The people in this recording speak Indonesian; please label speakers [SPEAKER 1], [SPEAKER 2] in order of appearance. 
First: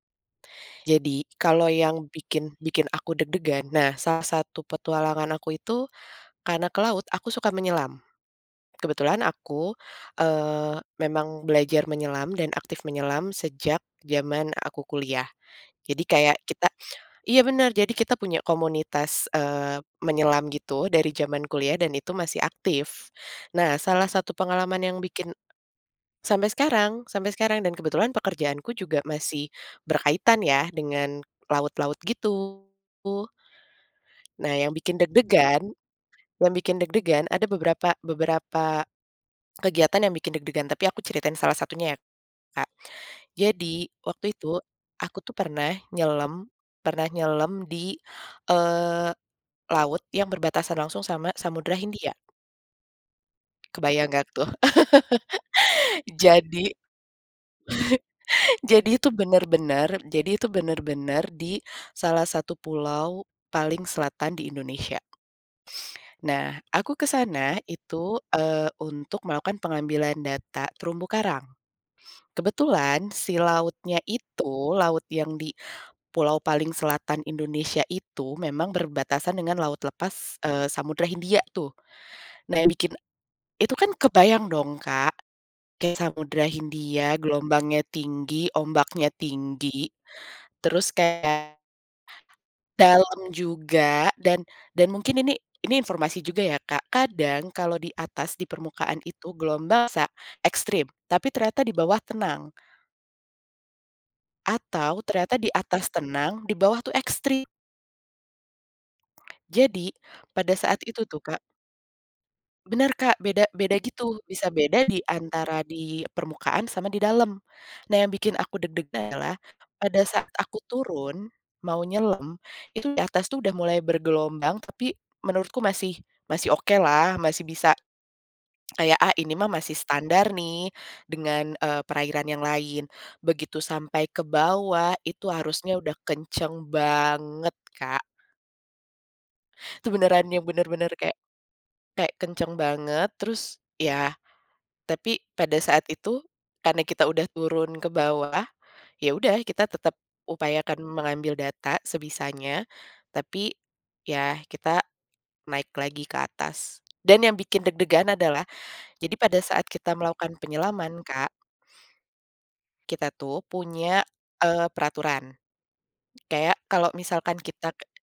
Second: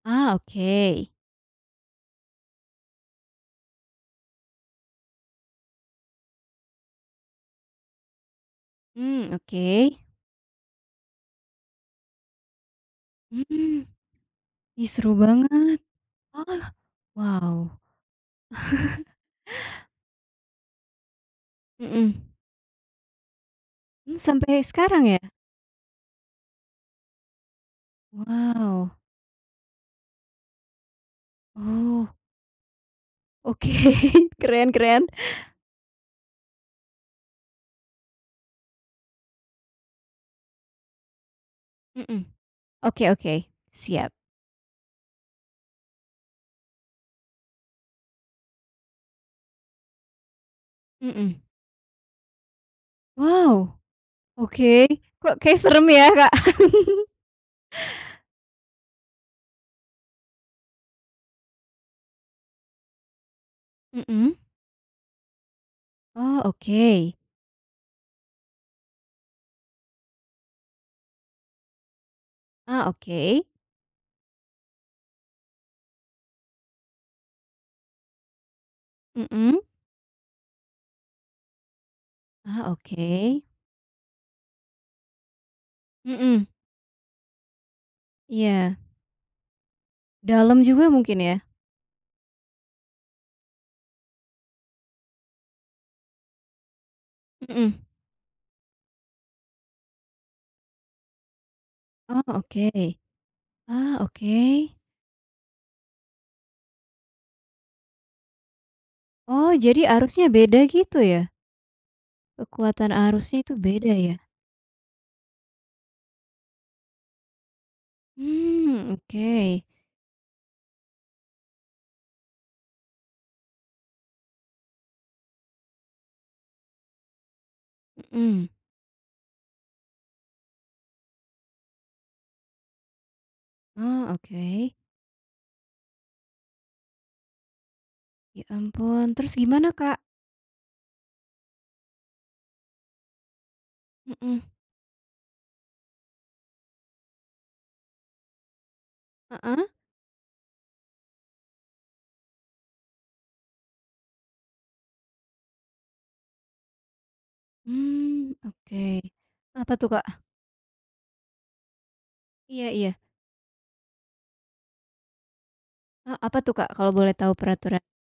[SPEAKER 1] Ah, oke.
[SPEAKER 2] Jadi, kalau yang bikin bikin aku deg-degan, nah, salah satu petualangan aku itu, karena ke laut aku suka menyelam. Kebetulan
[SPEAKER 1] Mmm, oke.
[SPEAKER 2] aku, eee, memang belajar menyelam dan aktif menyelam sejak
[SPEAKER 1] Hmm.
[SPEAKER 2] zaman aku
[SPEAKER 1] Ih, seru
[SPEAKER 2] kuliah.
[SPEAKER 1] banget.
[SPEAKER 2] Jadi kayak
[SPEAKER 1] Oh,
[SPEAKER 2] kita iya,
[SPEAKER 1] wow.
[SPEAKER 2] bener jadi kita punya komunitas, eee, menyelam gitu, dari zaman kuliah dan itu
[SPEAKER 1] Mhm.
[SPEAKER 2] masih aktif. Nah, salah
[SPEAKER 1] Hmm,
[SPEAKER 2] satu
[SPEAKER 1] sampai
[SPEAKER 2] pengalaman yang
[SPEAKER 1] sekarang, ya?
[SPEAKER 2] bikin sampai sekarang, sampe sekarang dan kebetulan pekerjaanku
[SPEAKER 1] Wow.
[SPEAKER 2] juga masih berkaitan ya, dengan laut-laut,
[SPEAKER 1] Oh.
[SPEAKER 2] gitu.
[SPEAKER 1] Oke,
[SPEAKER 2] Nah,
[SPEAKER 1] keren
[SPEAKER 2] yang bikin
[SPEAKER 1] keren.
[SPEAKER 2] deg-degan, yang bikin deg-degan ada beberapa beberapa kegiatan yang bikin deg-degan tapi aku ceritain salah satunya, ya,
[SPEAKER 1] Mhm,
[SPEAKER 2] Kak,
[SPEAKER 1] oke oke,
[SPEAKER 2] jadi
[SPEAKER 1] siap.
[SPEAKER 2] waktu itu, aku tuh pernah nyelem, pernah nyelem di, eee, laut yang berbatasan langsung sama
[SPEAKER 1] Mhm.
[SPEAKER 2] Samudera Hindia.
[SPEAKER 1] Wow,
[SPEAKER 2] Kebayang nggak, tuh?
[SPEAKER 1] oke, kok kayak serem yah, Kak?
[SPEAKER 2] Jadi Jadi itu benar-benar, jadi itu benar-benar di salah satu pulau paling selatan
[SPEAKER 1] Mhm.
[SPEAKER 2] di Indonesia.
[SPEAKER 1] Oh,
[SPEAKER 2] Nah, aku ke
[SPEAKER 1] oke.
[SPEAKER 2] sana itu, eee, untuk melakukan pengambilan data terumbu karang.
[SPEAKER 1] Ah,
[SPEAKER 2] Kebetulan si
[SPEAKER 1] oke.
[SPEAKER 2] lautnya itu, laut yang di, pulau paling selatan Indonesia itu memang berbatasan dengan
[SPEAKER 1] Mhm.
[SPEAKER 2] laut lepas, eee, Samudra Hindia tuh. Nah, yang
[SPEAKER 1] Ah,
[SPEAKER 2] bikin
[SPEAKER 1] oke.
[SPEAKER 2] itu kan kebayang dong, Kak, ke Samudra
[SPEAKER 1] Mhm.
[SPEAKER 2] Hindia gelombangnya tinggi,
[SPEAKER 1] Iya.
[SPEAKER 2] ombaknya tinggi.
[SPEAKER 1] Dalam juga
[SPEAKER 2] Terus
[SPEAKER 1] mungkin, ya.
[SPEAKER 2] kayak, dalam juga dan dan mungkin ini, ini informasi juga ya, Kak, kadang kalau
[SPEAKER 1] Mhm.
[SPEAKER 2] di atas, di permukaan itu gelombang bisa ekstrim, tapi ternyata di bawah
[SPEAKER 1] Oh,
[SPEAKER 2] tenang.
[SPEAKER 1] oke. Ah, oke.
[SPEAKER 2] Atau ternyata di atas tenang di bawah tuh ekstrim.
[SPEAKER 1] Oh, jadi
[SPEAKER 2] Jadi
[SPEAKER 1] arusnya
[SPEAKER 2] pada
[SPEAKER 1] beda
[SPEAKER 2] saat
[SPEAKER 1] gitu,
[SPEAKER 2] itu tuh,
[SPEAKER 1] ya?
[SPEAKER 2] Kak
[SPEAKER 1] Kekuatan
[SPEAKER 2] Bener, Kak,
[SPEAKER 1] arusnya
[SPEAKER 2] beda
[SPEAKER 1] itu
[SPEAKER 2] beda,
[SPEAKER 1] beda,
[SPEAKER 2] gitu.
[SPEAKER 1] ya?
[SPEAKER 2] Bisa beda di antara di permukaan sama di dalam. Nah, yang bikin aku
[SPEAKER 1] Mmm,
[SPEAKER 2] deg-degan
[SPEAKER 1] oke.
[SPEAKER 2] adalah pada saat aku turun mau nyelam, itu di atas tuh udah mulai bergelombang tapi menurutku masih masih okelah masih bisa
[SPEAKER 1] Mhm.
[SPEAKER 2] kayak, "Ah, ini mah masih standar nih, dengan, eee, perairan yang lain." Begitu sampai
[SPEAKER 1] Ah,
[SPEAKER 2] ke
[SPEAKER 1] oke.
[SPEAKER 2] bawah itu arusnya udah kenceng banget, Kak.
[SPEAKER 1] Ya, ampun terus gimana,
[SPEAKER 2] Itu
[SPEAKER 1] Kak?
[SPEAKER 2] beneran yang benar-benar kayak kayak kencang banget, terus, iya,
[SPEAKER 1] Mhm.
[SPEAKER 2] tapi pada saat itu, karena kita sudah turun ke bawah, ya sudah
[SPEAKER 1] Heeh.
[SPEAKER 2] kita tetap upayakan mengambil data sebisanya, tapi ya kita naik lagi ke atas. Dan yang bikin deg-degan
[SPEAKER 1] Mmm,
[SPEAKER 2] adalah,
[SPEAKER 1] oke.
[SPEAKER 2] jadi pada saat
[SPEAKER 1] Apa tuh,
[SPEAKER 2] kita
[SPEAKER 1] Kak?
[SPEAKER 2] melakukan penyelaman, Kak.
[SPEAKER 1] Iya iya.
[SPEAKER 2] Kita tuh punya, eee, peraturan.
[SPEAKER 1] A apa tuh,
[SPEAKER 2] Kayak
[SPEAKER 1] Kak? Kalau
[SPEAKER 2] kalau
[SPEAKER 1] boleh tahu
[SPEAKER 2] misalkan kita
[SPEAKER 1] peraturan
[SPEAKER 2] ke